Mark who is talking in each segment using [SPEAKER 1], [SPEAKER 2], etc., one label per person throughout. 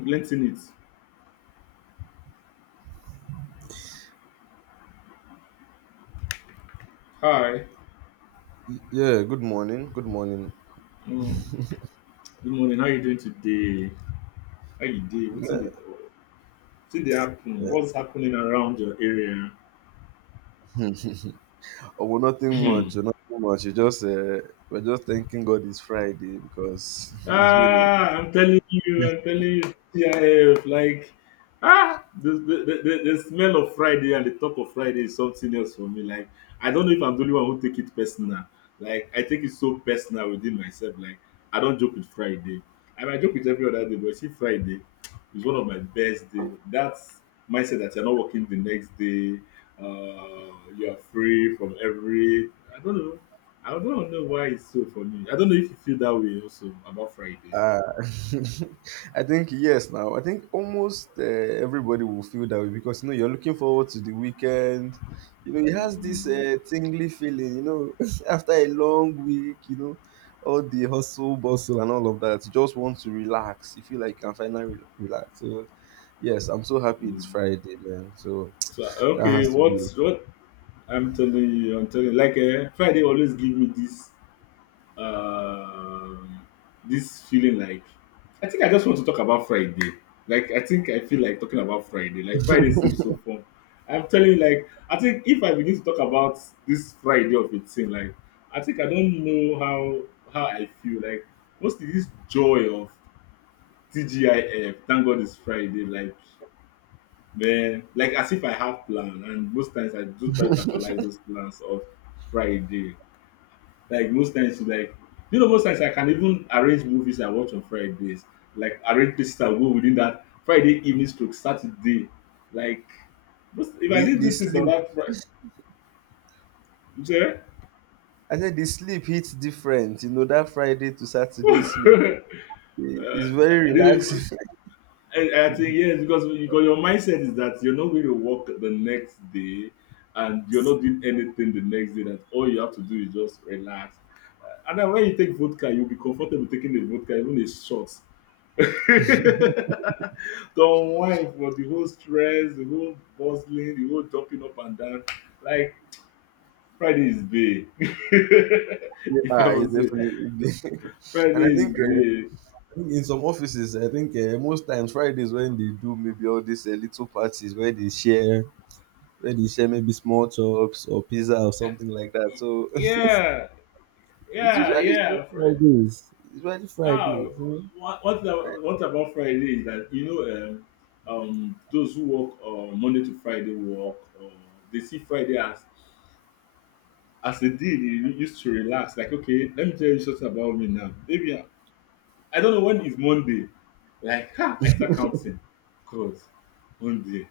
[SPEAKER 1] Plenty in it. Hi.
[SPEAKER 2] Yeah, good morning. Good morning.
[SPEAKER 1] Mm. Good morning. How you doing today? How you doing?
[SPEAKER 2] Yeah,
[SPEAKER 1] What's in the happen?
[SPEAKER 2] yeah.
[SPEAKER 1] What's happening around your area?
[SPEAKER 2] Oh, well, nothing much. Nothing much. You just We're just thanking God it's Friday because it's been a
[SPEAKER 1] Ah, I'm telling you, CIF, like, ah, the smell of Friday and the talk of Friday is something else for me. Like, I don't know if I'm the only one who take it personal. Like, I take it so personal within myself. Like, I don't joke with Friday. I mean, I joke with every other day, but see, Friday is one of my best day. That's mindset that you're not working the next day. Uh, you're free from every, I don't know. I don't know why it's so for me. I don't know if you feel that way also about Friday.
[SPEAKER 2] Uh, I think yes. Now I think almost everybody will feel that way because you know you're looking forward to the weekend. You know it has this
[SPEAKER 1] Mm-mm.
[SPEAKER 2] uh, tingly feeling. You know after a long week, you know all the hustle bustle and all of that, you just want to relax. You feel like you can finally relax. So yes, I'm so happy
[SPEAKER 1] Mm.
[SPEAKER 2] it's Friday, man. So
[SPEAKER 1] So
[SPEAKER 2] that
[SPEAKER 1] okay,
[SPEAKER 2] has to
[SPEAKER 1] what
[SPEAKER 2] be it.
[SPEAKER 1] what I'm telling you, like Friday always give me this um this feeling like I think I just want to talk about Friday. Like I think I feel like talking about Friday. Like Friday seems so fun. I'm telling you, like I think if I begin to talk about this Friday of a thing, like I think I don't know how I feel. Like what's this joy of TGIF, thank God it's Friday. Like, man, like as if I have plan, and most times I do try to actualize those plans of Friday. Like most times, like you know, most times I can even arrange movies I watch on Fridays. Like arrange places I go within that Friday evening stroke Saturday. Like, most, if I
[SPEAKER 2] the
[SPEAKER 1] didn't
[SPEAKER 2] the
[SPEAKER 1] do things on
[SPEAKER 2] sleep.
[SPEAKER 1] that Friday,
[SPEAKER 2] I said the sleep hits different. You know that Friday to Saturday sleep
[SPEAKER 1] uh,
[SPEAKER 2] is very
[SPEAKER 1] the
[SPEAKER 2] relaxing.
[SPEAKER 1] I think yes, because you got your mindset is that you're not going to work the next day, and you're not doing anything the next day. That all you have to do is just relax. And then when you take vodka, you'll be comfortable taking a vodka, even a shot. to unwind for the whole stress, the whole bustling, the whole jumping up and down. Like Friday is big,
[SPEAKER 2] Yeah,
[SPEAKER 1] if I
[SPEAKER 2] ah, it's
[SPEAKER 1] was say
[SPEAKER 2] definitely. and I
[SPEAKER 1] Friday is
[SPEAKER 2] think, uh,
[SPEAKER 1] big.
[SPEAKER 2] I think in some offices, I think most times Fridays when they do maybe all these little parties where they share maybe small chops or pizza or something like that. So
[SPEAKER 1] Yeah,
[SPEAKER 2] it's
[SPEAKER 1] yeah,
[SPEAKER 2] usually
[SPEAKER 1] yeah.
[SPEAKER 2] Fridays. It's usually
[SPEAKER 1] Ah,
[SPEAKER 2] Fridays, eh?
[SPEAKER 1] what thing
[SPEAKER 2] Right.
[SPEAKER 1] about one about Friday is that you know those who work Monday to Friday work they see Friday as a day they used to relax. Like okay, let me tell you something about me now. Maybe I don't know when is Monday. Like, ha, I start counting. Cause Monday,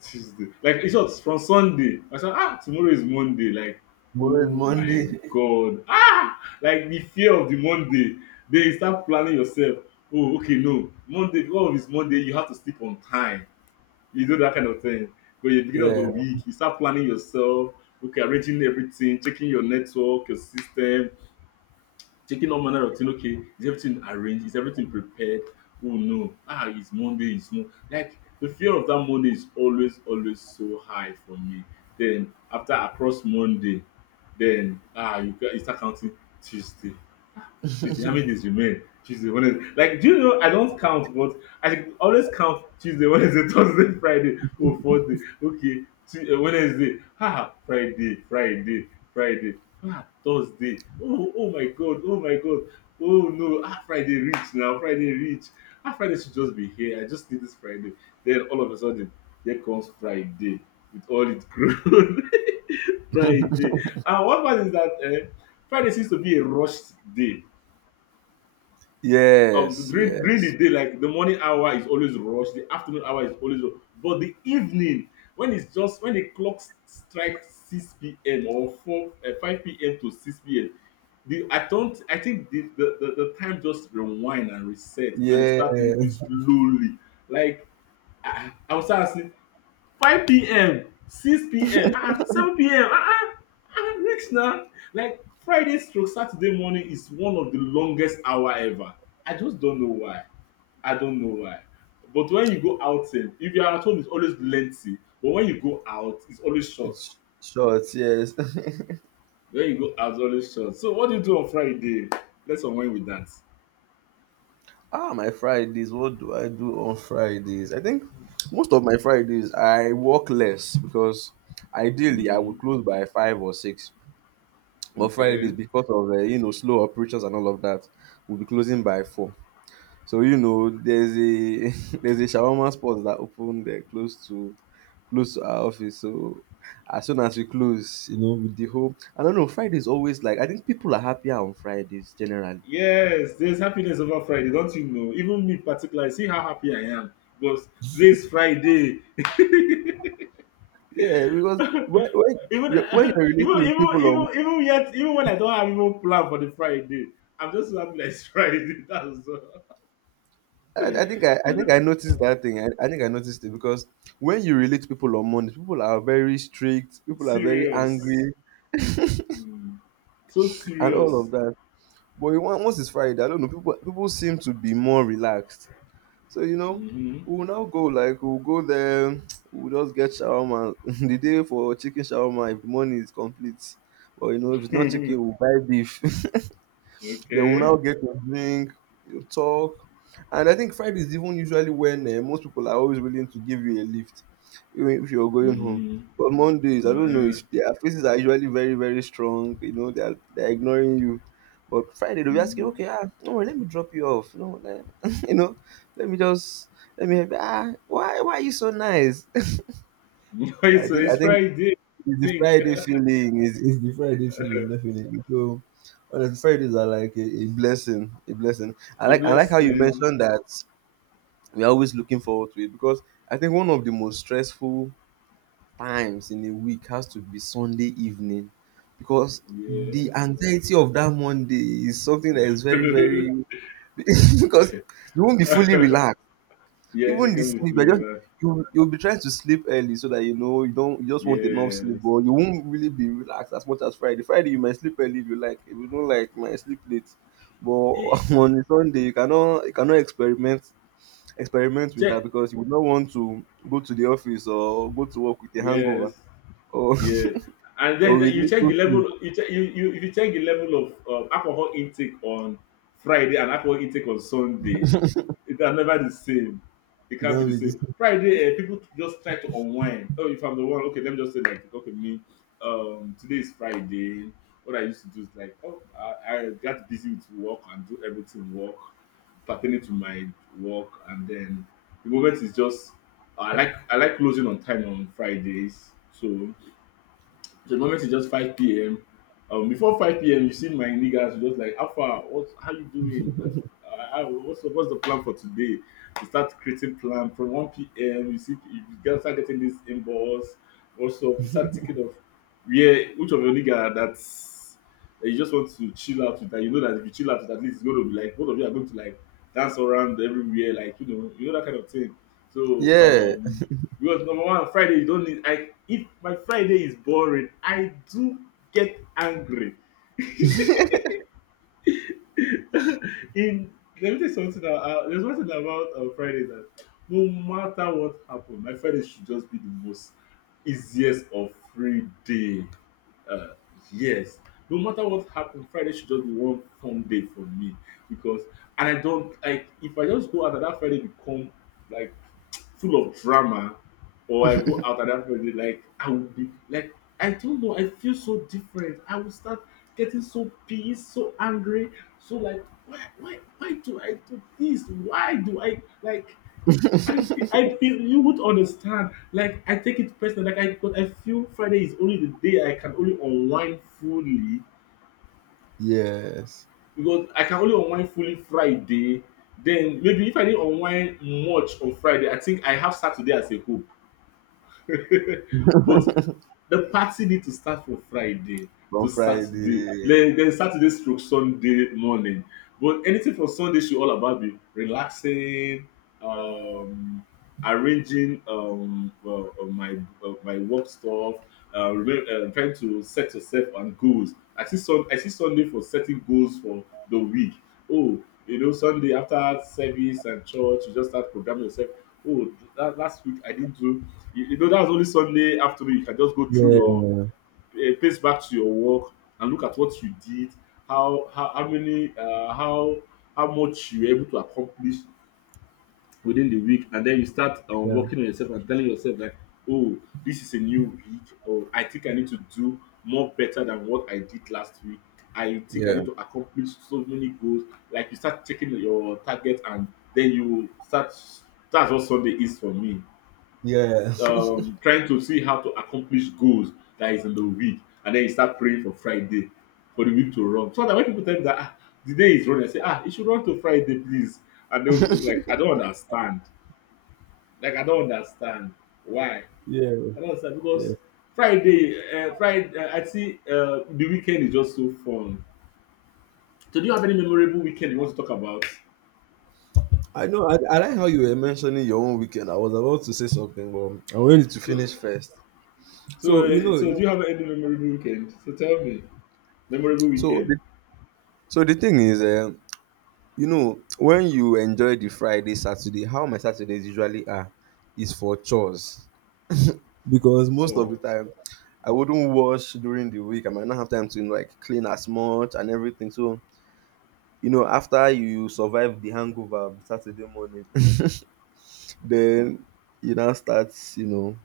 [SPEAKER 1] Tuesday. Like, it's just from Sunday. I said, ah, tomorrow is Monday. Like,
[SPEAKER 2] Tomorrow is
[SPEAKER 1] oh my
[SPEAKER 2] Monday.
[SPEAKER 1] God. Ah, like the fear of the Monday. Then you start planning yourself. Oh, okay, no. Monday, God is Monday. You have to sleep on time. You do that kind of thing. But at the beginning of the
[SPEAKER 2] Yeah.
[SPEAKER 1] week, you start planning yourself. Okay, arranging everything, checking your network, your system, checking all manner of thing. Okay, is everything arranged? Is everything prepared? Oh no, ah, it's Monday, it's Monday. Like the fear of that Monday is always, always so high for me. Then after across Monday, then ah, you start counting Tuesday, Tuesday, how many days remain? Tuesday, Wednesday. Like, do you know? I don't count, but I should always count Tuesday, Wednesday, Thursday, Friday, oh, fourth day. Okay, Tuesday, Wednesday, ah, Friday, Friday, Friday, ah, Thursday. Oh, oh my God, oh my God. Oh no, ah, Friday reach now, Friday reach. Ah, Friday should just be here. I just need this Friday. Then all of a sudden, there comes Friday with all its grown. Friday. And what part is that? Eh, Friday seems to be a rushed day
[SPEAKER 2] Yes.
[SPEAKER 1] during the
[SPEAKER 2] Yes.
[SPEAKER 1] day like the morning hour is always rush, the afternoon hour is always rush, but the evening, when it's just when the clock strike 6 p.m. or four 5 p.m. to 6 p.m., the I don't I think the time just rewind and reset and it start moving
[SPEAKER 2] Yes.
[SPEAKER 1] slowly. Like I was asking 5 p.m., 6 p.m., uh-uh, 7 p.m., uh-uh, uh-uh, reach now. Like Friday stroke Saturday morning is one of the longest hour ever. I just don't know why. I don't know why. But when you go outing, if you are at home, it's always lengthy. But when you go out, it's always short.
[SPEAKER 2] It's short. Yes.
[SPEAKER 1] When you go out, it's always short. So what do you do on Friday? Let's unwind with that.
[SPEAKER 2] Ah, my Fridays. What do I do on Fridays? I think most of my Fridays I work less because ideally I
[SPEAKER 1] Hmm.
[SPEAKER 2] would close by five or six. But Fridays,
[SPEAKER 1] Okay.
[SPEAKER 2] because of you know slow operations and all of that, we'll be closing by four. So you know there's a there's a shawarma spot that opened close to close to our office. So as soon as we close, you know, with the whole I don't know. Fridays always like I think people are happier on Fridays generally.
[SPEAKER 1] Yes, there's happiness over Friday, don't you know? Even me particularly, see how happy I am. Because today is Friday.
[SPEAKER 2] Yeah, because
[SPEAKER 1] Even
[SPEAKER 2] when you're
[SPEAKER 1] even
[SPEAKER 2] relating with people on,
[SPEAKER 1] even yet even when I don't have even plan for the Friday, I'm just so happy that it's Friday. That's all.
[SPEAKER 2] I think I think I noticed that thing. I think I noticed it because when you relate to people on Mondays, people are very strict, people are very
[SPEAKER 1] Serious.
[SPEAKER 2] angry,
[SPEAKER 1] Hmm. So
[SPEAKER 2] and all
[SPEAKER 1] serious.
[SPEAKER 2] of that. But you want- once it's Friday, I don't know. People seem to be more relaxed. So you know,
[SPEAKER 1] Mm-hmm.
[SPEAKER 2] we'll now go like we'll go there. We'll just get shawarma the day for chicken shawarma if the money is complete. But you know, if it's not chicken, we'll buy beef. They will
[SPEAKER 1] okay.
[SPEAKER 2] now get to drink, you talk. And I think Friday is even usually when most people are always willing to give you a lift, even if you're going home.
[SPEAKER 1] Mm-hmm.
[SPEAKER 2] But Mondays, I don't know,
[SPEAKER 1] Yeah.
[SPEAKER 2] it's, their faces are usually very, very strong. You know, they're ignoring you. But Friday, they'll be asking, okay,
[SPEAKER 1] Mm-hmm.
[SPEAKER 2] ah, no, worry, let me drop you off. No, let, you know, let me just, let me help you. Ah, why are you so nice?
[SPEAKER 1] so
[SPEAKER 2] I
[SPEAKER 1] it's
[SPEAKER 2] think
[SPEAKER 1] Friday.
[SPEAKER 2] it's the
[SPEAKER 1] Think
[SPEAKER 2] Friday
[SPEAKER 1] the
[SPEAKER 2] feeling. It's the Friday feeling, definitely. So honestly, Fridays are like a blessing, a blessing. I like how you
[SPEAKER 1] blessing.
[SPEAKER 2] mentioned that we're always looking forward to it because I think one of the most stressful times in a week has to be Sunday evening because
[SPEAKER 1] Yeah.
[SPEAKER 2] the anxiety of that Monday is something that is very, very because you won't be fully relaxed.
[SPEAKER 1] yes, you
[SPEAKER 2] Even the
[SPEAKER 1] can be
[SPEAKER 2] sleep, I just
[SPEAKER 1] free.
[SPEAKER 2] you'll be trying to sleep early so that you know you don't you just want enough sleep,
[SPEAKER 1] Yes.
[SPEAKER 2] but you won't really be relaxed as much as Friday. Friday you might sleep early if you like. If you don't like, you might sleep late. But
[SPEAKER 1] Eh,
[SPEAKER 2] on a Sunday you cannot experiment experiment with that
[SPEAKER 1] check.
[SPEAKER 2] because you would not want to go to the office or go to work with a
[SPEAKER 1] Yes.
[SPEAKER 2] hangover or
[SPEAKER 1] Yes, and then,
[SPEAKER 2] or
[SPEAKER 1] then
[SPEAKER 2] with
[SPEAKER 1] you check the
[SPEAKER 2] little sleep.
[SPEAKER 1] level. You check you, you if you check the level of alcohol intake on Friday and alcohol intake on Sunday, it are never the same. It
[SPEAKER 2] You
[SPEAKER 1] can't
[SPEAKER 2] can't
[SPEAKER 1] be the
[SPEAKER 2] be this.
[SPEAKER 1] same. Friday, people just try to unwind. Oh, if I'm the one, okay, let me just say like, okay, me. Today is Friday. What I used to do is like, oh, I got busy with work and do everything work pertaining to my work, and then the moment is just I like closing on time on Fridays, so so, the moment it's just 5 p.m. Before 5 p.m., you see my niggas just like, Alpha, what, how you doing? Like, what's the plan for today? You start creating plan from 1 p.m. You see, you guys start getting this inbox. Also, you start thinking of where which of your nigga that you just want to chill out with. That you know that if you chill out with, at least it's going to be like both of you are going to like dance around everywhere, like you know that kind of thing. So
[SPEAKER 2] Yeah.
[SPEAKER 1] because number one, Friday you don't need. I if my Friday is boring, I do get angry. In let me tell you something. Now, there's one thing about Friday that no matter what happened, my Friday should just be the most easiest or free day. Uh, yes, no matter what happened, Friday should just be one fun day for me because and I don't like if I just go out and that Friday become like full of drama, or I go out and everybody like I will be like I don't know, I feel so different. I will start getting so pissed, so angry, so like why do I do this? Why do I like I feel you would understand. Like I take it personal. Like I because I feel Friday is only the day I can only unwind fully
[SPEAKER 2] Yes.
[SPEAKER 1] because I can only unwind fully Friday. Then maybe if I didn't unwind much on Friday, I think I have Saturday as a hope but the party need to start from Friday to
[SPEAKER 2] On
[SPEAKER 1] Saturday,
[SPEAKER 2] Friday.
[SPEAKER 1] then Saturday stroke Sunday morning. But anything from Sunday should all about be relaxing, um, arranging my my work stuff, trying to set yourself and goals. I see Sun. I see Sunday for setting goals for the week. Oh, you know Sunday after service and church, you just start programming yourself. Oh, that, last week I didn't do you, you know that's only Sunday afternoon you can just go through
[SPEAKER 2] Yeah.
[SPEAKER 1] your pace back to your work and look at what you did, how many how much you were able to accomplish within the week, and then you start
[SPEAKER 2] Yeah.
[SPEAKER 1] working on yourself and telling yourself like, oh, this is a new week, or I think I need to do more better than what I did last week. I think I
[SPEAKER 2] Yeah.
[SPEAKER 1] need to accomplish so many goals. Like you start checking your target, and then you start. That's what Sunday is for me
[SPEAKER 2] Yeah.
[SPEAKER 1] trying to see how to accomplish goals that is in the week, and then you start praying for Friday for the week to run. So that when people tell me that ah, the day is running, I say ah, it should run to Friday, please, and they will look like I don't understand. Like I don't understand why.
[SPEAKER 2] Yeah.
[SPEAKER 1] I don't understand
[SPEAKER 2] Yeah.
[SPEAKER 1] because Friday, Friday, I see the weekend is just so fun. So do you have any memorable weekend you want to talk about?
[SPEAKER 2] I know. I like how you were mentioning your own weekend. I was about to say something, but I wanted to
[SPEAKER 1] So,
[SPEAKER 2] finish first. So you know,
[SPEAKER 1] so do you have any memorable weekend? So tell me, memorable
[SPEAKER 2] so
[SPEAKER 1] weekend.
[SPEAKER 2] the, so the thing is, you know, when you enjoy the Friday, Saturday, how my Saturdays usually are, is for chores because most of
[SPEAKER 1] Oh,
[SPEAKER 2] the time, I wouldn't wash during the week. I might not have time to like clean as much and everything. So you know, after you survive the hangover of Saturday morning, then you now start, you know,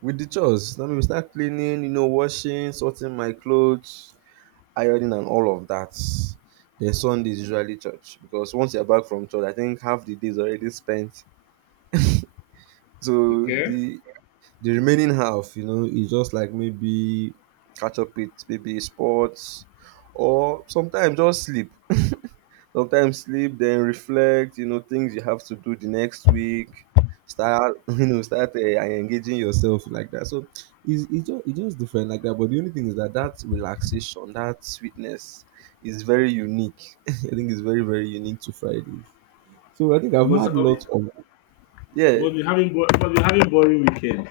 [SPEAKER 2] with the chores. I mean, we start cleaning, you know, washing, sorting my clothes, ironing, and all of that. Then Sunday is usually church because once you're back from church, I think half the day is already spent. So
[SPEAKER 1] okay.
[SPEAKER 2] the remaining half, you know, is just like maybe catch up with maybe sports or sometimes just sleep. Sometimes sleep, then reflect, you know, things you have to do the next week. Start, you know, start engaging yourself like that. So it's just different like that. But the only thing is that that relaxation, that sweetness is very unique. I think it's very, very unique to Fridays. So I think I've
[SPEAKER 1] You must.
[SPEAKER 2] had lots of Yeah.
[SPEAKER 1] But you having was you having boring weekend?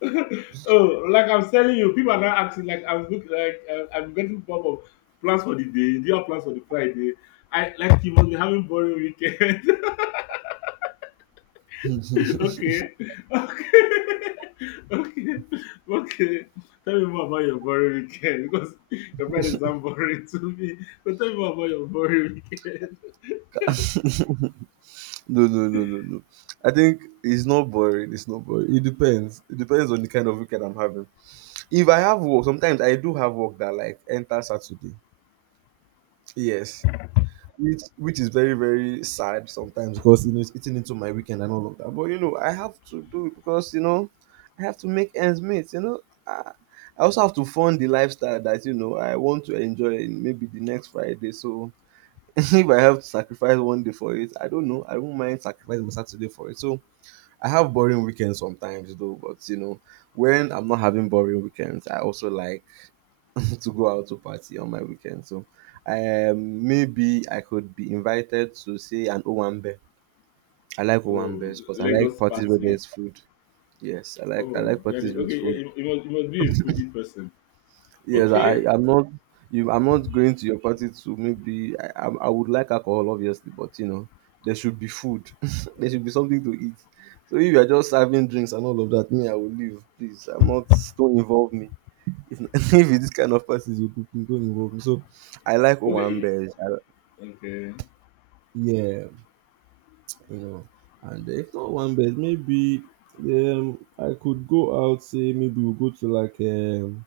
[SPEAKER 1] Oh, like I'm telling you, people are now asking like I'm look like I'm getting pop of plans for the day. Do you have plans for the Friday? I like you must be having boring weekend. okay, okay, okay, okay. Tell me more about your boring weekend because your Friday sound boring to me. But tell me more about your boring weekend.
[SPEAKER 2] No, no, no, no, no. I think it's not boring. It's not boring. It depends. It depends on the kind of weekend I'm having. If I have work, sometimes I do have work that like enter Saturday. Yes. Which is very very sad sometimes because you know it's eating into my weekend and all of that. But you know I have to do it because you know I, have to make ends meet. You know I, I also have to fund the lifestyle that you know I want to enjoy in maybe the next Friday. So if I have to sacrifice one day for it, I don't know. I won't mind sacrificing my Saturday for it. So I have boring weekends sometimes though. But you know when I'm not having boring weekends, I also like to go out to party on my weekend. So maybe I could be invited to say an Owambe. I like
[SPEAKER 1] Oh,
[SPEAKER 2] Owambes because I like
[SPEAKER 1] Lagos
[SPEAKER 2] parties where
[SPEAKER 1] party.
[SPEAKER 2] there's food. Yes, I
[SPEAKER 1] Oh,
[SPEAKER 2] like
[SPEAKER 1] yeah.
[SPEAKER 2] parties
[SPEAKER 1] The,
[SPEAKER 2] with
[SPEAKER 1] okay,
[SPEAKER 2] food.
[SPEAKER 1] you must be a foodie person.
[SPEAKER 2] Yes,
[SPEAKER 1] Okay,
[SPEAKER 2] I I'm not you I'm not going to your party to maybe I would like alcohol obviously, but you know there should be food. there should be something to eat. So if you are just serving drinks and all of that, me I will leave. Please, I'm not don't involve me. If if it's this kind of parties you do, please don't involve me. So I like
[SPEAKER 1] okay.
[SPEAKER 2] Owambes.
[SPEAKER 1] Okay.
[SPEAKER 2] Yeah, you know. And if not one bed, maybe I could go out. Say maybe we'll go to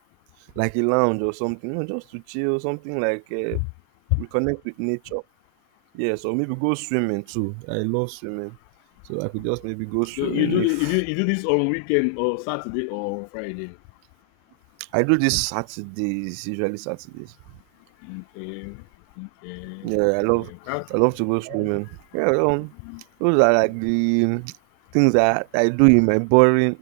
[SPEAKER 2] like a lounge or something, you know, just to chill, something like reconnect with nature. Yeah, so maybe go swimming too. I love swimming, so I could just maybe go
[SPEAKER 1] So you
[SPEAKER 2] swimming
[SPEAKER 1] do the,
[SPEAKER 2] if
[SPEAKER 1] you do this on weekend or Saturday or on Friday.
[SPEAKER 2] I do this Saturdays, usually Saturdays.
[SPEAKER 1] Okay. Okay.
[SPEAKER 2] Yeah,
[SPEAKER 1] Okay. That's
[SPEAKER 2] I love to go swimming. Yeah, those are like the things that I do in my boring.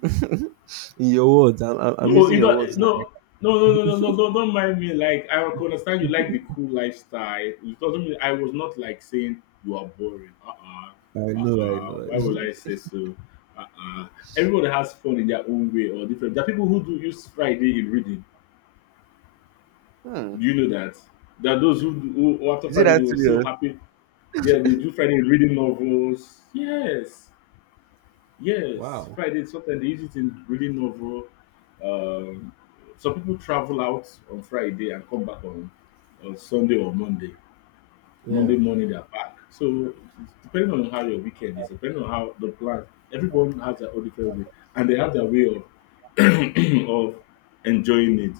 [SPEAKER 2] in your words, I'm
[SPEAKER 1] no.
[SPEAKER 2] using
[SPEAKER 1] You
[SPEAKER 2] your
[SPEAKER 1] don't.
[SPEAKER 2] words now.
[SPEAKER 1] No. No, don't mind me. Like, I could understand you like the cool lifestyle. It doesn't mean I was not like saying you are boring.
[SPEAKER 2] I
[SPEAKER 1] Uh-uh,
[SPEAKER 2] know, I know.
[SPEAKER 1] Why would I say so? Uh uh. Everybody has fun in their own way or different. There are people who do use Friday in reading. Do
[SPEAKER 2] Hmm.
[SPEAKER 1] you know that? There are those who after
[SPEAKER 2] Is it
[SPEAKER 1] Friday, they
[SPEAKER 2] that
[SPEAKER 1] were so
[SPEAKER 2] serious?
[SPEAKER 1] happy. Yeah, they do Friday reading novels. Yes, yes.
[SPEAKER 2] Wow.
[SPEAKER 1] Friday sometimes they use it in reading novel. Um, some people travel out on Friday and come back on Sunday or Monday. Monday
[SPEAKER 2] Yeah.
[SPEAKER 1] morning they're back. So it's depending on how your weekend is, depending on how the plan, everyone has their own different way, and they have their way of of enjoying it.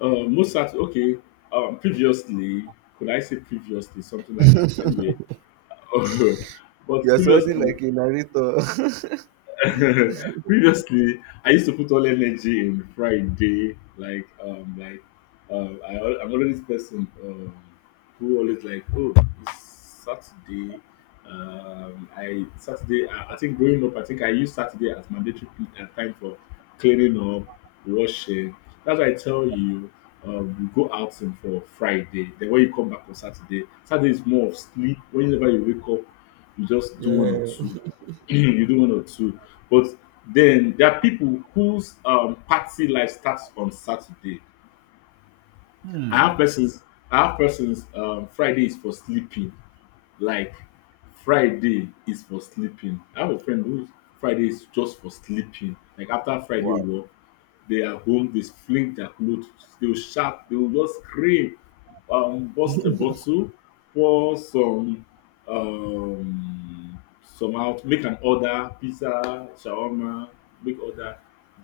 [SPEAKER 1] Most Saturday, okay. Previously, could I say previously something like that? Anyway, but
[SPEAKER 2] You're sounding
[SPEAKER 1] previously,
[SPEAKER 2] like a narrator.
[SPEAKER 1] previously, I used to put all energy in Friday, like I'm already this person who always like, oh, it's Saturday. I think growing up, I think I used Saturday as mandatory time for cleaning up, washing. That's why I tell you, you go out on for Friday. Then when you come back on Saturday, Saturday is more of sleep. Whenever you wake up, you just do one or
[SPEAKER 2] Yeah.
[SPEAKER 1] two. You do one or two. But then there are people whose party life starts on Saturday. I have persons. I have persons. Friday is for sleeping. Like Friday is for sleeping. I have a friend whose Friday is just for sleeping. Like after Friday
[SPEAKER 2] Wow.
[SPEAKER 1] work, they are home, they fling their clothes, they'll shout, they'll just scream, bust a bottle, pour um some out, make an order, pizza, shawarma, make order,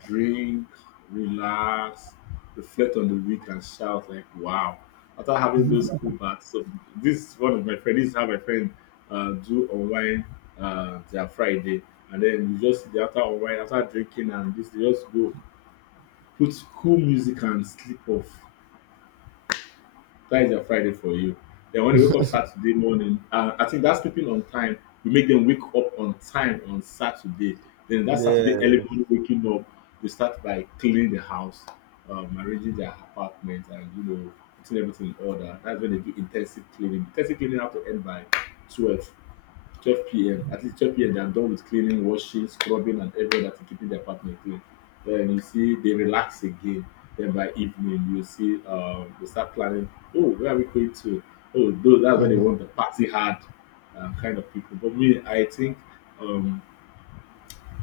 [SPEAKER 1] drink, relax, reflect on the week and shout like wow. After having those cool baths, so this is one of my friends, this is how my friend do online their Friday and then you just the after online, after drinking and this, they just go put cool music and sleep off. That is their Friday for you. Then when they wake up Saturday morning, I think that's sleeping on time. We make them wake up on time on Saturday. Then that
[SPEAKER 2] Yeah.
[SPEAKER 1] Saturday early morning waking up, they start by cleaning the house, arranging their apartment, and you know putting everything in order. That's when they do intensive cleaning. Intensive cleaning have to end by twelve. 12 p.m. At least 12 p.m. they are done with cleaning, washing, scrubbing, and everything that is keeping the apartment clean. Then you see they relax again. Then by evening, you see they start planning. Oh, where are we going to? Oh, those that's when they want the party hard kind of people. But me, I think um,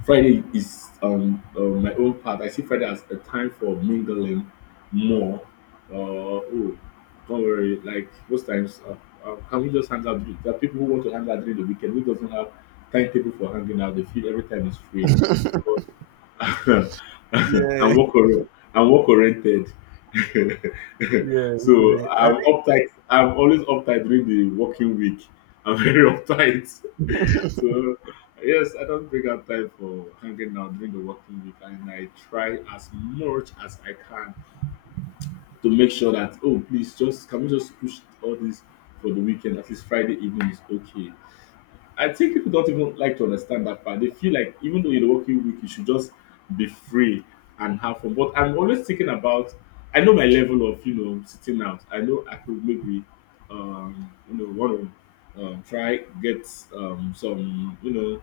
[SPEAKER 1] Friday is my own part. I see Friday as a time for mingling more. Oh, don't worry. Like most times, can we just hang out? There are people who want to hang out during the weekend who doesn't have timetable for hanging out. They feel every time is free. But
[SPEAKER 2] Yeah.
[SPEAKER 1] I'm work or- I'm work oriented.
[SPEAKER 2] Yeah.
[SPEAKER 1] So
[SPEAKER 2] I
[SPEAKER 1] I'm
[SPEAKER 2] think,
[SPEAKER 1] uptight. I'm always uptight during the working week. I'm very uptight. So yes, I don't bring out time for hanging out during the working week, and I try as much as I can to make sure that oh, please, just can we just push all this for the weekend? At least Friday evening is okay. I think people don't even like to understand that part. They feel like even though you're working week, you should just be free and have fun. But I'm always thinking about. I know my level of you know sitting out. I know I could maybe you know want to try get some you know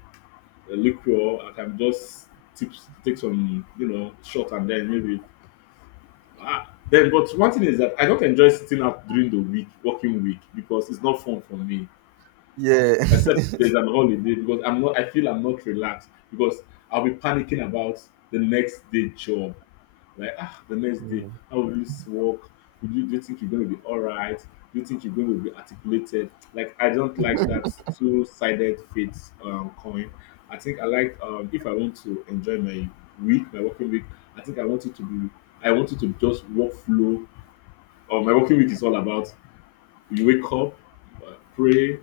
[SPEAKER 1] a liquor, I can just tip, take some, you know, shot and then maybe. Ah, then, but one thing is that I don't enjoy sitting out during the week, working week, because it's not fun for me.
[SPEAKER 2] yeah.
[SPEAKER 1] Except there's an holiday because I'm not. I feel I'm not relaxed because I'll be panicking about the next day job. Like, ah, the next day,
[SPEAKER 2] Yeah.
[SPEAKER 1] how will this work? Would you, do you think you're going to be all right? Do you think you're going to be articulated? Like, I don't like that two sided fate coin. I think I like, if I want to enjoy my week, my working week, I think I want it to be, I want it to just work flow. Or my working week is all about you wake up, pray,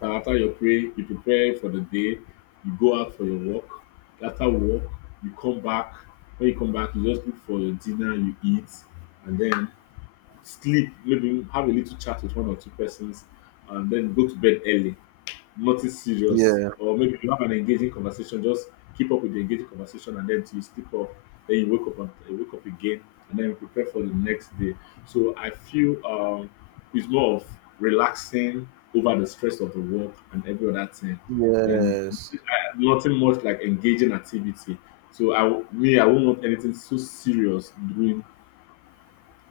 [SPEAKER 1] and after your pray, you prepare for the day, you go out for your walk. After work, you come back. When you come back, you just look for your dinner, you eat, and then sleep. Maybe have a little chat with one or two persons, and then go to bed early nothing serious,
[SPEAKER 2] Yeah.
[SPEAKER 1] or maybe you have an engaging conversation, just keep up with the engaging conversation, and then till you sleep off, then you wake up and you wake up again, and then you prepare for the next day. So I feel it's more of relaxing over the stress of the work and every other thing, and
[SPEAKER 2] Yes.
[SPEAKER 1] nothing much like engaging activity. So me I won't want anything so serious during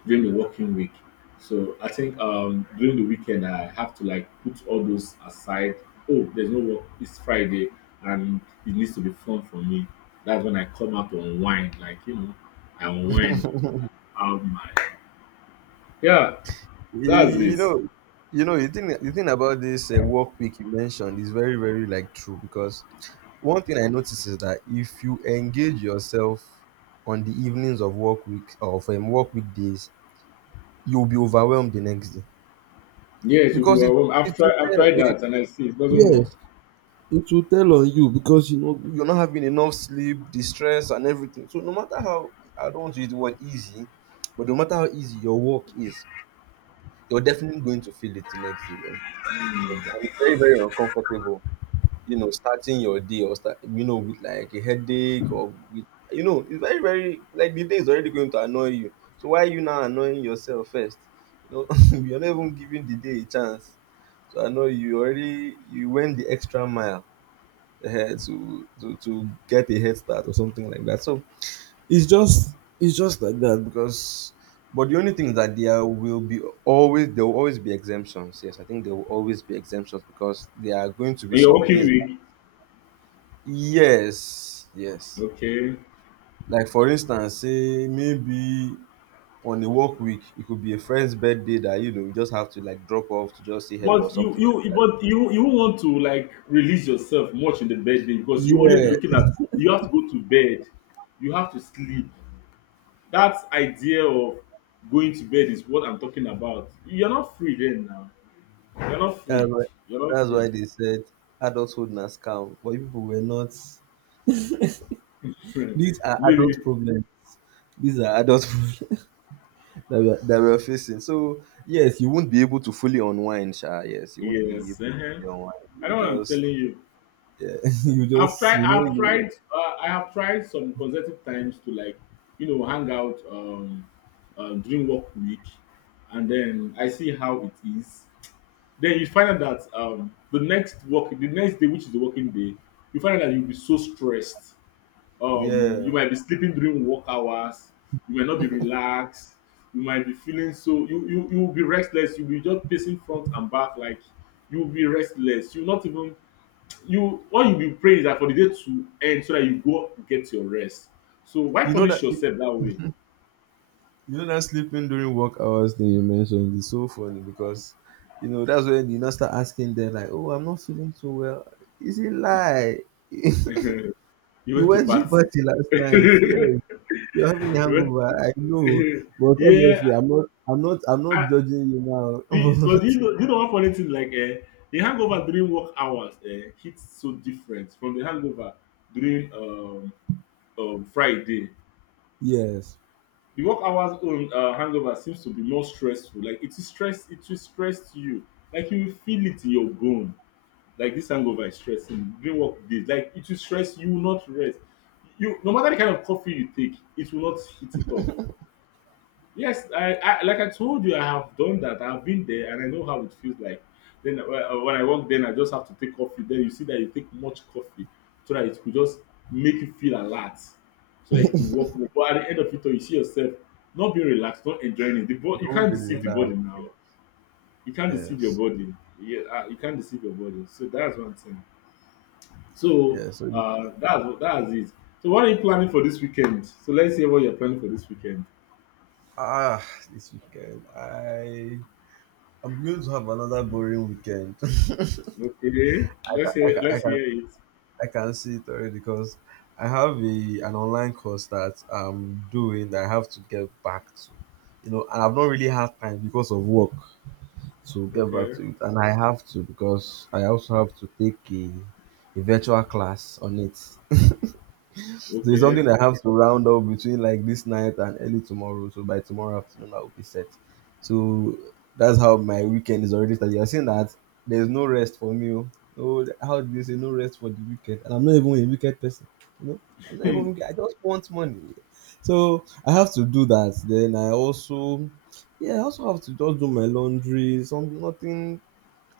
[SPEAKER 1] during the working week. So I think during the weekend I have to like put all those aside. Oh, there's no work. It's Friday, and it needs to be fun for me. That's when I come out to unwind. Like you know, I unwind. I have my yeah. That's
[SPEAKER 2] You
[SPEAKER 1] it.
[SPEAKER 2] know you know the thing about this work week you mentioned is very very like true because one thing I notice is that if you engage yourself on the evenings of work week of work weekdays you'll be overwhelmed the next day
[SPEAKER 1] Yeah, it should be
[SPEAKER 2] because
[SPEAKER 1] overwhelming. I've
[SPEAKER 2] it will
[SPEAKER 1] tried. I've
[SPEAKER 2] tell
[SPEAKER 1] tried
[SPEAKER 2] it,
[SPEAKER 1] that, and I see it doesn't work.
[SPEAKER 2] yes it will tell on you because you know you're not having enough sleep, the stress and everything, so no matter how I don't want to use the word easy but no matter how easy your work is, you're definitely going to feel it the next day. And it's very, very uncomfortable, you know, starting your day or start, you know, with like a headache or with, you know, it's very, very, like the day is already going to annoy you. So why are you now annoying yourself first? You know, you're not even giving the day a chance. So I know you already you went the extra mile ahead to get a head start or something like that. So it's just like that because but the only thing is that there will always be exemptions. Yes, I think there will always be exemptions because there are going to be
[SPEAKER 1] On your
[SPEAKER 2] some
[SPEAKER 1] working
[SPEAKER 2] days. That-
[SPEAKER 1] week,
[SPEAKER 2] yes, yes.
[SPEAKER 1] okay.
[SPEAKER 2] Like for instance, say maybe on a work week, it could be a friend's birthday that you know you just have to like drop off to just say hello or
[SPEAKER 1] But you
[SPEAKER 2] something like
[SPEAKER 1] you
[SPEAKER 2] that.
[SPEAKER 1] but you you won't want to like release yourself much in the bedroom because you only be
[SPEAKER 2] Yeah,
[SPEAKER 1] looking at you have to go to bed, you have to sleep. That idea of going to bed is what I'm talking about. You're not free then now. You're not
[SPEAKER 2] that's
[SPEAKER 1] free.
[SPEAKER 2] why
[SPEAKER 1] You're not
[SPEAKER 2] that's
[SPEAKER 1] free.
[SPEAKER 2] why they said adulthood na scam, but you people were not. These are
[SPEAKER 1] Maybe
[SPEAKER 2] adult problems. These are adult. That we are facing. So yes, you won't be able to fully unwind, Sha. Yes, you won't be
[SPEAKER 1] yes.
[SPEAKER 2] able to fully unwind.
[SPEAKER 1] I know
[SPEAKER 2] You
[SPEAKER 1] what I'm
[SPEAKER 2] just,
[SPEAKER 1] telling you.
[SPEAKER 2] yeah, you
[SPEAKER 1] I've
[SPEAKER 2] just,
[SPEAKER 1] tried. I've tried.
[SPEAKER 2] you,
[SPEAKER 1] I have tried some consecutive times to like, you know, hang out during work week, and then I see how it is. Then you find out that the next work, the next day, which is the working day, you find out that you'll be so stressed.
[SPEAKER 2] yeah.
[SPEAKER 1] You might be sleeping during work hours. You might not be relaxed. You might be feeling so. You will be restless. You'll be just pacing front and back like you'll be restless. You'll not even you what you be praying is that for the day to end so that you go get your rest. So why
[SPEAKER 2] You know
[SPEAKER 1] punish
[SPEAKER 2] that you
[SPEAKER 1] yourself that way?
[SPEAKER 2] know that sleeping during work hours thing you mentioned is so funny, because that's when you now start asking them, like, oh, I'm not feeling so well. Is it lie? You
[SPEAKER 1] You went to
[SPEAKER 2] went to a
[SPEAKER 1] party.
[SPEAKER 2] party last night.
[SPEAKER 1] You
[SPEAKER 2] Yes, you're having a
[SPEAKER 1] went
[SPEAKER 2] hangover. I know, but
[SPEAKER 1] yeah,
[SPEAKER 2] obviously, I'm not. I'm not. I'm not
[SPEAKER 1] I,
[SPEAKER 2] judging you now.
[SPEAKER 1] but
[SPEAKER 2] But
[SPEAKER 1] you know one funny thing like eh, the hangover during work hours eh, hits so different from the hangover during Friday.
[SPEAKER 2] yes,
[SPEAKER 1] The work hours on hangover seems to be more stressful. Like it is stress, it will stress you. Like you will feel it in your bone. Like this hangover is stressing. During work days, like it will stress you, will not rest. You no matter the kind of coffee you take, it will not hit it off. Yes, I like I told you, I have done that. I've been there, and I know how it feels like. Then when I work, then I just have to take coffee. Then you see that you take much coffee, so that it could just make you feel alert, so that you could work more. But at the end of it all, you see yourself not being relaxed, not enjoying it. You
[SPEAKER 2] you won't
[SPEAKER 1] can't
[SPEAKER 2] be
[SPEAKER 1] deceive the body
[SPEAKER 2] relaxed.
[SPEAKER 1] now.
[SPEAKER 2] Yes.
[SPEAKER 1] You can't deceive your
[SPEAKER 2] Yes.
[SPEAKER 1] body. Yeah, you can't deceive your body. So that's one thing. So
[SPEAKER 2] Yes. So,
[SPEAKER 1] that's it. So what are you planning for this weekend? So let's hear what you're planning for this weekend.
[SPEAKER 2] ah, this weekend I'm going to have another boring weekend.
[SPEAKER 1] Okay,
[SPEAKER 2] I
[SPEAKER 1] let's hear
[SPEAKER 2] can I
[SPEAKER 1] let's
[SPEAKER 2] can
[SPEAKER 1] hear it.
[SPEAKER 2] I can see it already, because I have a an online course that I'm doing that I have to get back to. You know, and I've not really had time because of work to get back
[SPEAKER 1] Okay,
[SPEAKER 2] to it. And I have to, because I also have to take a virtual class on it. So it's
[SPEAKER 1] okay.
[SPEAKER 2] something I have to round up between, like, this night and early tomorrow. So by tomorrow afternoon, I will be set. So that's how my weekend is already started. You're saying that there's no rest for me. Oh. No, how do you say no rest for the weekend? And I'm not even a wicked person. You know, I'm not even
[SPEAKER 1] Hmm.
[SPEAKER 2] wicked. I just want money. So I have to do that. Then I also, yeah, I also have to just do my laundry. Some Nothing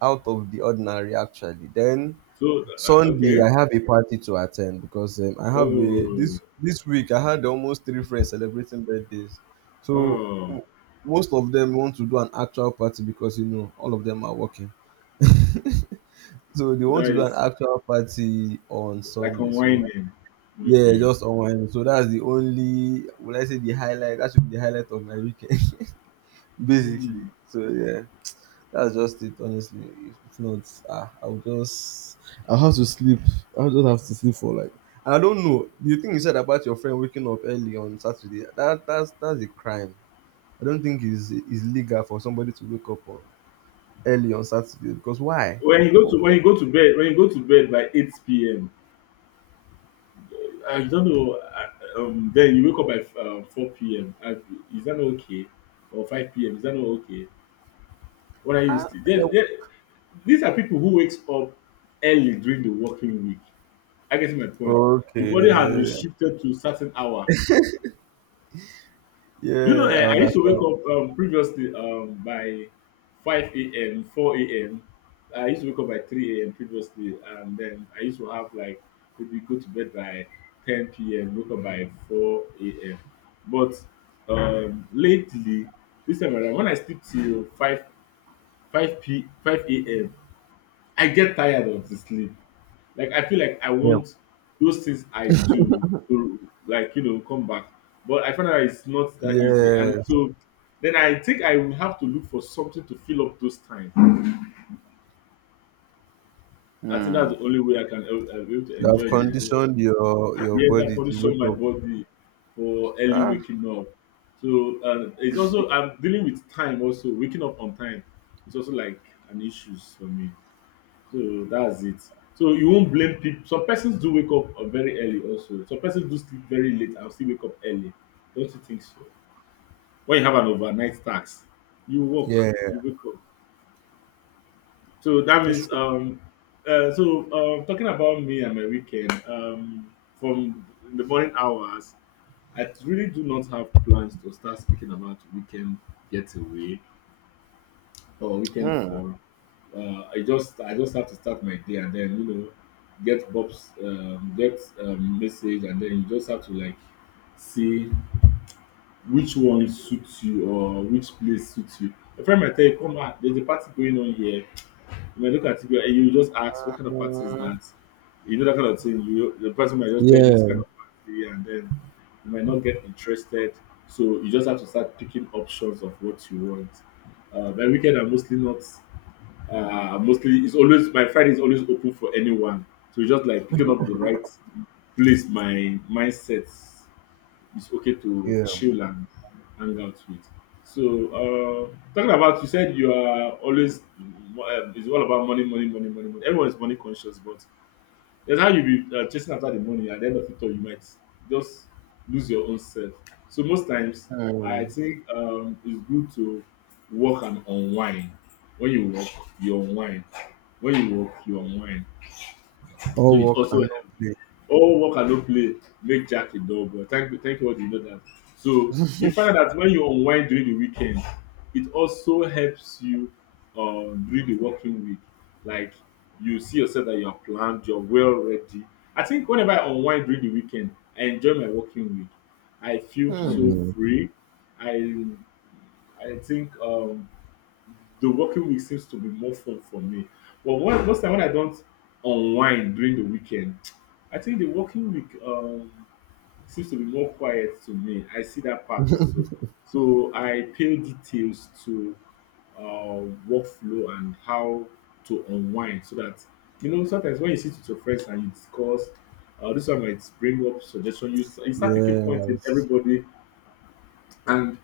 [SPEAKER 2] out of the ordinary, actually. Then
[SPEAKER 1] So
[SPEAKER 2] Sunday,
[SPEAKER 1] okay.
[SPEAKER 2] I have a party to attend, because I have a
[SPEAKER 1] Oh,
[SPEAKER 2] this this week I had almost three friends celebrating birthdays, so
[SPEAKER 1] oh,
[SPEAKER 2] most of them want to do an actual party because all of them are working, so they
[SPEAKER 1] so
[SPEAKER 2] want
[SPEAKER 1] that
[SPEAKER 2] to do an
[SPEAKER 1] is
[SPEAKER 2] actual party on
[SPEAKER 1] like
[SPEAKER 2] Sunday. So,
[SPEAKER 1] unwinding.
[SPEAKER 2] yeah,
[SPEAKER 1] Okay.
[SPEAKER 2] just online. So that's the only, would I say, the highlight, that should be the highlight of my weekend, basically.
[SPEAKER 1] Hmm.
[SPEAKER 2] So, yeah. That's just it, honestly. If not, I'll have to sleep. I'll just have to sleep for, like, and I don't know. The thing you said about your friend waking up early on Saturday, that's a crime. I don't think it's legal for somebody to wake up on early on Saturday, because why? Wha-
[SPEAKER 1] When
[SPEAKER 2] wha-
[SPEAKER 1] you go to bed when you go to bed by 8 p.m. I don't know. Then you wake up by 4 p.m. Is that not okay? Or 5 p.m. Is that not okay? What are you
[SPEAKER 2] Ah,
[SPEAKER 1] sleep? There,
[SPEAKER 2] eh,
[SPEAKER 1] there. These are people who wakes up early during the working week. I get my point? The body has been
[SPEAKER 2] okay.
[SPEAKER 1] shifted to certain hour. Do you know,
[SPEAKER 2] Yeah, I
[SPEAKER 1] I used to wake
[SPEAKER 2] understand.
[SPEAKER 1] up previously by 5 a.m., 4 a.m. I used to wake up by 3 a.m. previously, and then I used to have like maybe go to bed by 10 p.m., wake up by 4 a.m. But lately, this time around, when I sleep till 5 a.m., I get tired of the sleep. Like I feel like I
[SPEAKER 2] Yeah.
[SPEAKER 1] want those things I do to like you know come back, but I find out it's not that easy,
[SPEAKER 2] Yeah.
[SPEAKER 1] and so then I think I will have to look for something to fill up those time. I think that's
[SPEAKER 2] Hmm.
[SPEAKER 1] the only way I can be able to
[SPEAKER 2] You
[SPEAKER 1] enjoy
[SPEAKER 2] have
[SPEAKER 1] the
[SPEAKER 2] conditioned
[SPEAKER 1] whole.
[SPEAKER 2] your
[SPEAKER 1] Yes, I
[SPEAKER 2] body to wake
[SPEAKER 1] condition my
[SPEAKER 2] up.
[SPEAKER 1] body for early
[SPEAKER 2] Ah,
[SPEAKER 1] waking up. So it's also I'm dealing with time also waking up on time. It's also like an issue for me. So that's it. So you won't blame people. Some persons do wake up very early also. Some persons do sleep very late and still wake up early. Don't you think so? When you have an overnight tax, you work,
[SPEAKER 2] yeah.
[SPEAKER 1] you wake up. So that
[SPEAKER 2] It's
[SPEAKER 1] means
[SPEAKER 2] true.
[SPEAKER 1] so talking about me and my weekend, from the morning hours, I really do not have plans to start speaking about weekend getaway or weekend fun. I just have to start my day and then you know get message and then you just have to like see which one suits you or which place suits you. A friend might tell you, come on, there's a party going on here. You might look at it and you just ask, what kind of party is
[SPEAKER 2] Hmm.
[SPEAKER 1] that? You know that kind of thing. You the person might just tell you this kind
[SPEAKER 2] Yeah,
[SPEAKER 1] of party, and then you might not get interested. So you just have to start picking options of what you want. By weekend, I'm mostly not. Mostly, it's always my Friday is always open for anyone. So it's just like picking up the right place. My mindset is okay to
[SPEAKER 2] yeah.
[SPEAKER 1] chill and hang out with. So talking about, you said you are always it's all about money, money, money, money, money. Everyone is money conscious, but that's how you be chasing after the money. At the end of it all, you might just lose your own self. So most times,
[SPEAKER 2] Hmm.
[SPEAKER 1] I think it's good to work and unwind. When you work, you unwind. When you work, you unwind. So
[SPEAKER 2] All
[SPEAKER 1] it
[SPEAKER 2] work
[SPEAKER 1] also
[SPEAKER 2] and no play.
[SPEAKER 1] all work and no play make Jack a dull boy. Thank you, thank God you know that. So you find out that when you unwind during the weekend, it also helps you during the working week. Like you see yourself that you are planned, you're well ready. I think whenever I unwind during the weekend, I enjoy my working week. I feel so
[SPEAKER 2] Hmm.
[SPEAKER 1] free. I I think the working week seems to be more fun for me. But when, most time when I don't unwind during the weekend, I think the working week seems to be more quiet to me. I see that part also. So I pay details to workflow and how to unwind so that you know sometimes when you sit with your friends and you discuss this one might bring up suggestion you start picking points in
[SPEAKER 2] Yes.
[SPEAKER 1] everybody, and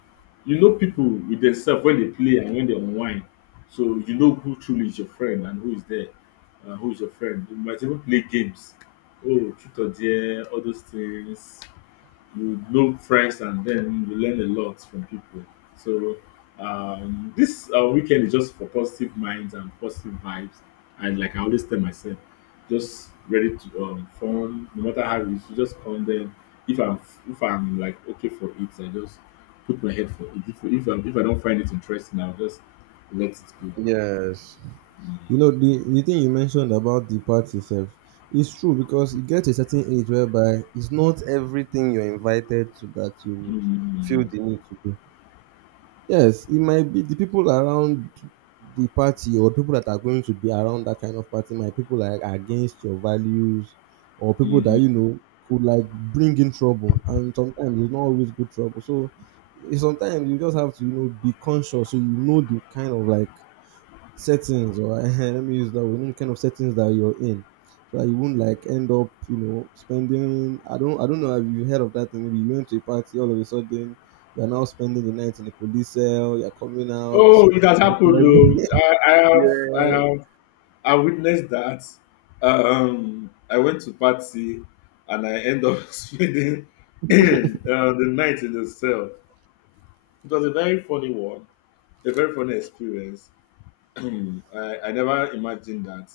[SPEAKER 1] you know people with themselves when they play and when they unwind. So you know who truly is your friend and who is there and who is your friend. You might even play games. Oh, truth or dare, all those things you look fresh and then you learn a lot from people. So this weekend is just for positive minds and positive vibes. And like I always tell myself, just ready to fun. No matter how it is, you just come then. If I'm if I'm like okay for it, I just put my head for it. If I don't find it interesting, I'll just let it go.
[SPEAKER 2] Yes.
[SPEAKER 1] Mm,
[SPEAKER 2] You know, the thing you mentioned about the party itself is true, because you get to a certain age whereby it's not everything you're invited to that you
[SPEAKER 1] mm,
[SPEAKER 2] would feel the
[SPEAKER 1] mm,
[SPEAKER 2] need to go. Yes, it might be the people around the party, or people that are going to be around that kind of party might, people like against your values, or people that you
[SPEAKER 1] mm.
[SPEAKER 2] know could, like, bring in trouble, and sometimes it's not always good trouble. So sometimes you just have to, be conscious, so you know the kind of, like, settings, or let me use that word, the kind of settings that you're in. So that you won't, like, end up, spending. I don't know, have you heard of that thing? Maybe you went to a party, all of a sudden you're now spending the night in a police cell, you're coming out.
[SPEAKER 1] Oh, it has happened though.
[SPEAKER 2] Yeah.
[SPEAKER 1] I witnessed that. I went to party and I end up spending the night in the cell. It was a very funny one, a very funny experience. I, I never imagined that.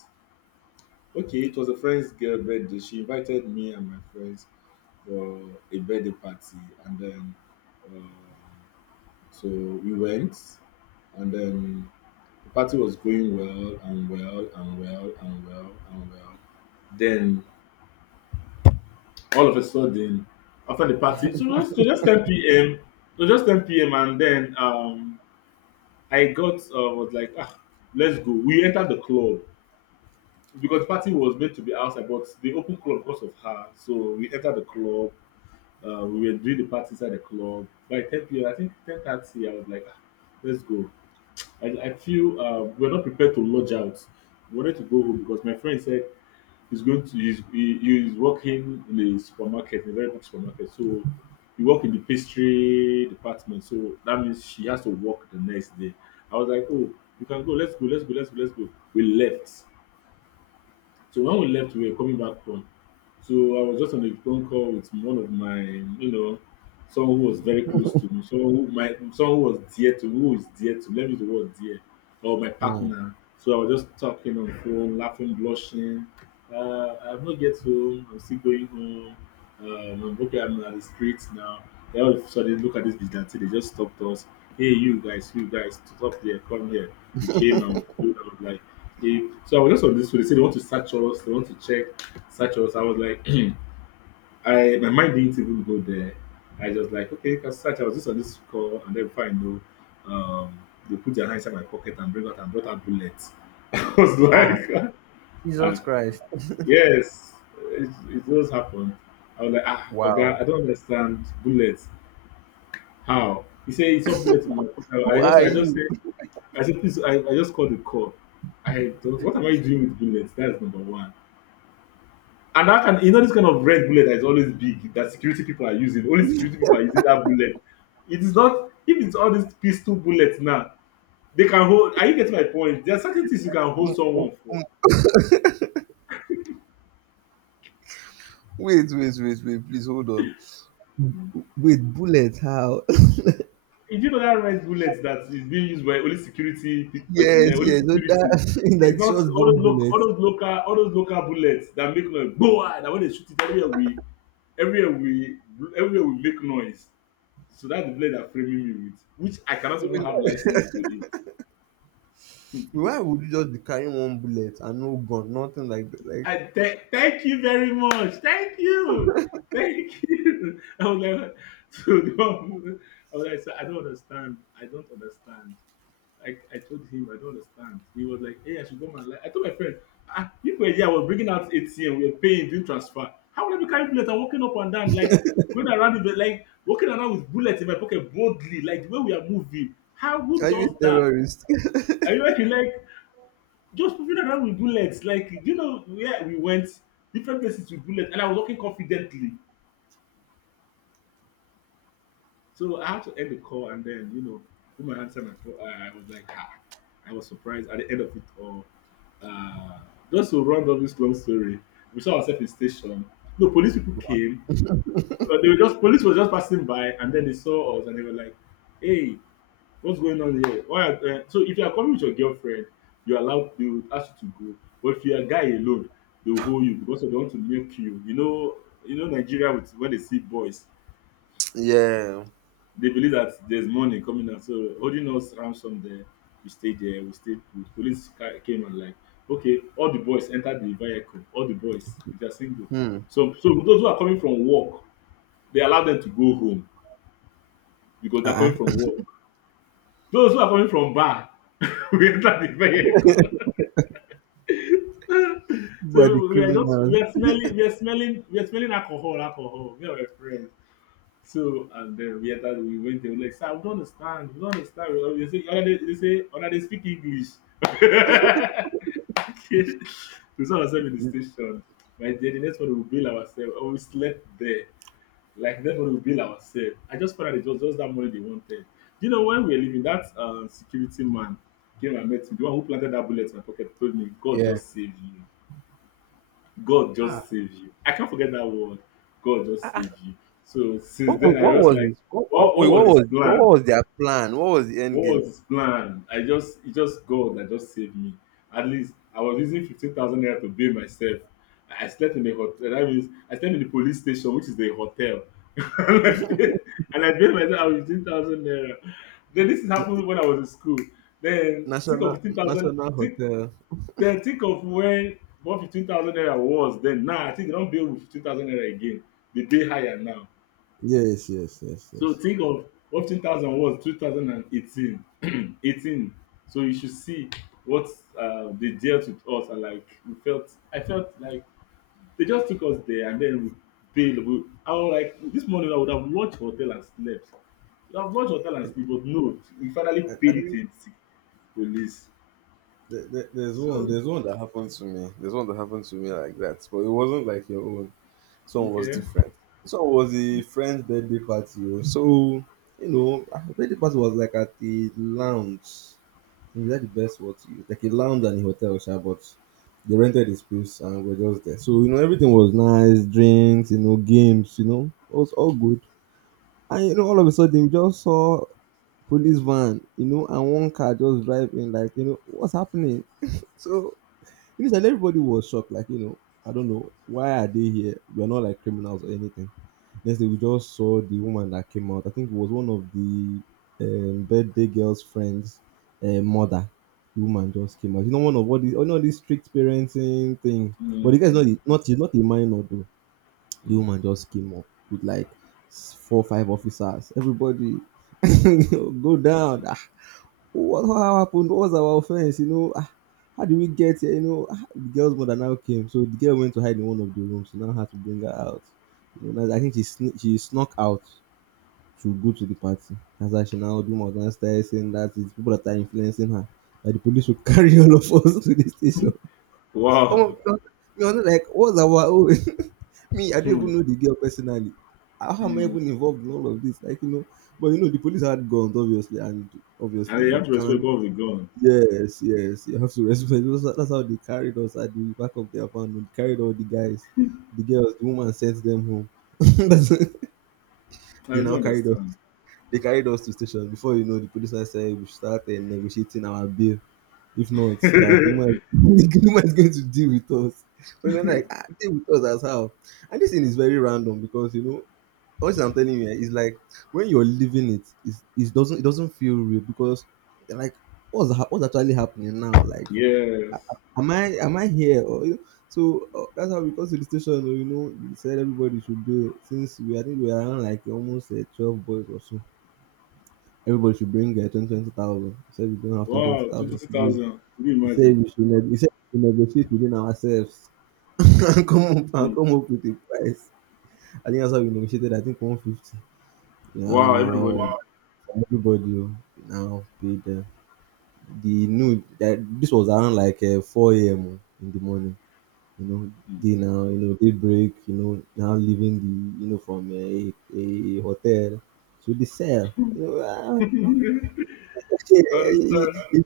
[SPEAKER 1] Okay, it was a friend's girl birthday. She invited me and my friends for a birthday party, and then um, so we went, and then the party was going well and well and well and well and well. Then all of a sudden, after the party, so just 10 p.m. It was just 10 p.m. and then I got was like, ah, let's go. We entered the club because the party was meant to be outside, but they opened club because of her. So we entered the club. We were doing the party inside the club by 10 p.m. I think 10:30. I was like, ah, let's go. I feel we're not prepared to lodge out. We wanted to go home because my friend said he's going to he's, he is working in a supermarket, in a very big supermarket. So he work in the pastry department. So that means she has to work the next day. I was like, oh, you can go, let's go, let's go, let's go, let's go. We left. So when we left, we were coming back home. So I was just on a phone call with one of my, someone who was very close to me, someone who was dear to me, who is dear to me, let me use the word dear, or my
[SPEAKER 2] Hmm.
[SPEAKER 1] partner. So I was just talking on phone, laughing, blushing. I've not get home. I'm still going home. I'm okay. I'm at the streets now. Then all of a sudden, look at this vigilante. They just stopped us. Hey, you guys, stop there, come here. We came and we stood. And I was like, if, so I was just on this, so they said they want to search us, they want to check, search us. I was like, I my mind didn't even go there. I just like, okay, you can search. I was just on this call, and then before I know, um, they put their hand inside my pocket and bring out and brought out bullets. I was
[SPEAKER 2] Ah,
[SPEAKER 1] like,
[SPEAKER 2] Jesus
[SPEAKER 1] ah,
[SPEAKER 2] Christ.
[SPEAKER 1] yes, it does happen. I was like, ah, okay,
[SPEAKER 2] Wow.
[SPEAKER 1] I don't understand bullets. How? He said, it's not bullets in my pocket.
[SPEAKER 2] Who are you?
[SPEAKER 1] I said, please, I just called the call. I don't, what am I doing with bullets? That's number one. And that can you know this kind of red bullet that is always big that security people are using. Only security people are using that bullet. It is not if it's all these pistol bullets now, they can hold are you getting my point? There are certain things you can
[SPEAKER 2] Mm,
[SPEAKER 1] hold
[SPEAKER 2] mm,
[SPEAKER 1] someone for.
[SPEAKER 2] mm. Wait, wait, wait, wait. Please hold on. With bullet, how?
[SPEAKER 1] Did you know that red bullet that is being used by only security personnel,
[SPEAKER 2] Yes,
[SPEAKER 1] only
[SPEAKER 2] yes. So
[SPEAKER 1] security?
[SPEAKER 2] that,
[SPEAKER 1] It's
[SPEAKER 2] like,
[SPEAKER 1] not
[SPEAKER 2] shotgun bullets.
[SPEAKER 1] all those local bullets that make noise. Boa that when they shoot it everywhere we everywhere we make noise. So that's the blade they framing me with, which I cannot
[SPEAKER 2] So,
[SPEAKER 1] even
[SPEAKER 2] wait,
[SPEAKER 1] have license to.
[SPEAKER 2] why would you just be carrying one bullet and no gun, nothing like that? Like,
[SPEAKER 1] Thank you very much. Thank you. Thank you. I was like, so the I was like, sir, I don't understand. I don't understand. I told him I don't understand. He was like, hey, I should go my life. I told my friend, ah, if we here, I was bringing out ATM, we were paying, doing transfer. How would I be carrying bullets and walking up and down, like going around with like walking around with bullets in my pocket boldly, like the way we are moving? How who
[SPEAKER 2] are you
[SPEAKER 1] does
[SPEAKER 2] a
[SPEAKER 1] that?
[SPEAKER 2] terrorist?
[SPEAKER 1] I remember he like just moving around with bullets. Like, do you know where we went? Different places with bullets, and I was walking confidently. So I had to end the call, and then woman answered my call. I was like, I was surprised at the end of it all. Uh, just to round up this long story, we saw ourselves in station. No police people
[SPEAKER 2] Wow.
[SPEAKER 1] came. They were just police was just passing by, and then they saw us, and they were like, "Hey, what's going on here? Why? So if you are coming with your girlfriend, you are allowed. They will ask you to go. But if you are a guy alone, they will hold you because they want to milk you. You know Nigeria with when they see boys,
[SPEAKER 2] Yeah.
[SPEAKER 1] they believe that there's money coming out. So holding us ransom there, we stayed put. Police came and like, okay, all the boys entered the vehicle. All the boys, if they are single.
[SPEAKER 2] Hmm.
[SPEAKER 1] So those who are coming from work, they allow them to go home because they're coming
[SPEAKER 2] Uh-uh.
[SPEAKER 1] from work. Those who are coming from bar, we enter the vehicle.
[SPEAKER 2] Who are the
[SPEAKER 1] So
[SPEAKER 2] criminals?
[SPEAKER 1] we are smelling we are smelling we are smelling alcohol, me and my friends. So, and then we entered, we went there, we like, sir, we don't understand. We they say una dey speak english. We saw ourselves in the station, my dear. The next one, we bail ourselves and we slept there. Like the next morning, we bail ourselves. I just found out it was just that money they wanted. When we were leaving, that security man came and met me, the one who planted that bullet in my pocket. Told me, God
[SPEAKER 2] Yeah.
[SPEAKER 1] just saved you. God just
[SPEAKER 2] Ah.
[SPEAKER 1] save you. I can't forget that word. God just save you. So since
[SPEAKER 2] What,
[SPEAKER 1] then, I
[SPEAKER 2] what
[SPEAKER 1] was
[SPEAKER 2] was
[SPEAKER 1] like,
[SPEAKER 2] his?
[SPEAKER 1] what,
[SPEAKER 2] What,
[SPEAKER 1] what
[SPEAKER 2] wait,
[SPEAKER 1] was
[SPEAKER 2] what
[SPEAKER 1] his
[SPEAKER 2] was
[SPEAKER 1] plan?
[SPEAKER 2] what was their plan? What was the
[SPEAKER 1] What
[SPEAKER 2] end
[SPEAKER 1] was
[SPEAKER 2] game?
[SPEAKER 1] his plan? It just God that just saved me. At least I was using 15,000 naira to bail myself. I slept in a hotel. That means I slept in the police station, which is the hotel. and I paid and I paid myself with 15,000 naira. Then this happened when I was in school. Then think of
[SPEAKER 2] National
[SPEAKER 1] 15,000.
[SPEAKER 2] National
[SPEAKER 1] Think.
[SPEAKER 2] Hotel.
[SPEAKER 1] Then think of when what 15,000 naira was then. Now I think they don't bill with 15,000 naira again. They pay higher now.
[SPEAKER 2] Yes, yes, yes,
[SPEAKER 1] So
[SPEAKER 2] yes.
[SPEAKER 1] think of what 15,000 was 2018. Eighteen. So you should see what they dealt with us and like we felt. I felt like they just took us there and then we bail. I was like, this morning I would have launched hotel and slept. We have launched hotel and sleep, but no, we finally
[SPEAKER 2] I
[SPEAKER 1] paid it
[SPEAKER 2] think
[SPEAKER 1] in police.
[SPEAKER 2] there's one.
[SPEAKER 1] So
[SPEAKER 2] There's one that happened to me. There's one that happened to me like that, but it wasn't like your own. This one was
[SPEAKER 1] okay.
[SPEAKER 2] different. This one was a friend's birthday party. Oh. So, the birthday party was, like, at the lounge. Is that the best word to use? Like, a lounge and a hotel, sha, but they rented a space and we're just there. So, everything was nice, drinks, games, it was all good. And, all of a sudden, we just saw police van, and one car just driving, like, what's happening? So, initially, everybody was shocked, like, I don't know, why are they here? We're not, like, criminals or anything. Next day, we just saw the woman that came out. I think it was one of the, birthday girl's friends', mother. The woman just came out. You know, one of what is, this strict parenting thing. But the guy's
[SPEAKER 1] Mm-hmm.
[SPEAKER 2] not, not, he's not a minor, though. The woman
[SPEAKER 1] Mm-hmm.
[SPEAKER 2] just came up with, like, four, five officers. Everybody, go down. Ah. What How happened? What was our offense? You know, how did we get here? You know, the girl's mother now came, so the girl went to hide in one of the rooms. So now had to bring her out. You know, now I think she she snuck out to go to the party. That's how she now do more than started saying that it's people that are influencing her. That the police will carry all of us to the station. Oh,
[SPEAKER 1] Wow.
[SPEAKER 2] like, what's our own? Me, I don't
[SPEAKER 1] Hmm.
[SPEAKER 2] even know the girl personally. How am I
[SPEAKER 1] Hmm.
[SPEAKER 2] even involved in all of this? Like, but the police had guns, obviously, and,
[SPEAKER 1] And
[SPEAKER 2] obviously,
[SPEAKER 1] you
[SPEAKER 2] you
[SPEAKER 1] have to respect
[SPEAKER 2] can't.
[SPEAKER 1] what we have gone.
[SPEAKER 2] Yes, yes, you have to respect. That's how they carried us at the back of their van. They carried all the guys, the girls, the woman sent them home. That's-
[SPEAKER 1] I
[SPEAKER 2] they
[SPEAKER 1] don't
[SPEAKER 2] now carried us.
[SPEAKER 1] understand.
[SPEAKER 2] They carried us to station. Before you know, the policeman said we should start, negotiating our bill. If not, that the woman, the woman is going to deal with us. So they're like, deal with us as how. And this thing is very random, because honestly, I'm telling you, it's like when you're living it, it doesn't feel real, because, like, what's actually happening now, like,
[SPEAKER 1] Yes.
[SPEAKER 2] am I here? Or, so, that's how we got to the station. Oh, you know, they said everybody should be, since we, I think we are around, like, almost, 12 boys or so. Everybody should bring, 20 20,000. He said we don't have 20 twenty
[SPEAKER 1] Wow, twenty
[SPEAKER 2] thousand to give.
[SPEAKER 1] thousand. Can you
[SPEAKER 2] He said
[SPEAKER 1] imagine?
[SPEAKER 2] we should negotiate within ourselves, and come up and
[SPEAKER 1] Hmm.
[SPEAKER 2] come up with a price. I think that's how we negotiated. I think 150.
[SPEAKER 1] Wow,
[SPEAKER 2] Now, wow.
[SPEAKER 1] everybody.
[SPEAKER 2] From everybody. Oh, we now paid them. The new that this was around, like, 4 a.m. Oh, in the morning. you know they now, they break, now leaving the, from a hotel to the cell,
[SPEAKER 1] I
[SPEAKER 2] you
[SPEAKER 1] understand.
[SPEAKER 2] know,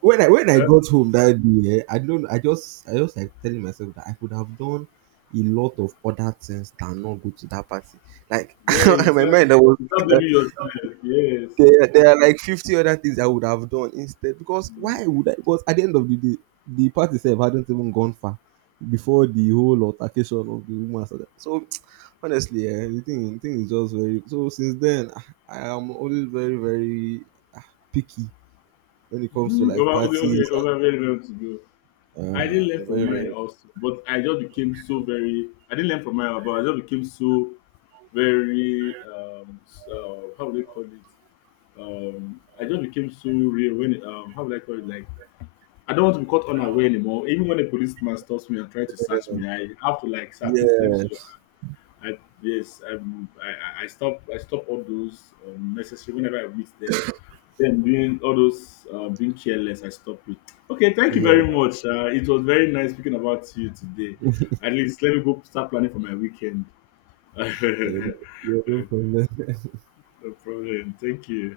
[SPEAKER 2] when I
[SPEAKER 1] Uh,
[SPEAKER 2] got home that day, I don't, I just, like, telling myself that I could have done a lot of other things than not go to that party, like,
[SPEAKER 1] yeah,
[SPEAKER 2] my mind I was,
[SPEAKER 1] you start blaming yourself. Yes.
[SPEAKER 2] there are, like, 50 other things I would have done instead. Because why would I? Because at the end of the day, the party itself hadn't even gone far before the whole altercation of the woman started. So, honestly, the thing is just very. So, since then, I am always very, very, ah, picky when it comes to,
[SPEAKER 1] Hmm.
[SPEAKER 2] like,
[SPEAKER 1] Over, okay,
[SPEAKER 2] parties.
[SPEAKER 1] okay, over very long to go. I didn't learn
[SPEAKER 2] I'm
[SPEAKER 1] from
[SPEAKER 2] very,
[SPEAKER 1] mine
[SPEAKER 2] very.
[SPEAKER 1] also, but I just became so very. I didn't learn from mine, but I just became so very how do they call it? I just became so real when how would I call it, like, I don't want to be caught unaware anymore. Even when a policeman stops me and tries to search me, I have to, like, sir, please let me see your.
[SPEAKER 2] Yes.
[SPEAKER 1] I, yes, I stop I stop all those necessary whenever I meet them. Then doing all those being careless, I stop it. Okay, thank you
[SPEAKER 2] Yeah.
[SPEAKER 1] very much. It was very nice speaking about you today. At least let me go start planning for my weekend.
[SPEAKER 2] Yeah. Yeah.
[SPEAKER 1] No
[SPEAKER 2] No, yeah, no problem.
[SPEAKER 1] problem. Thank you.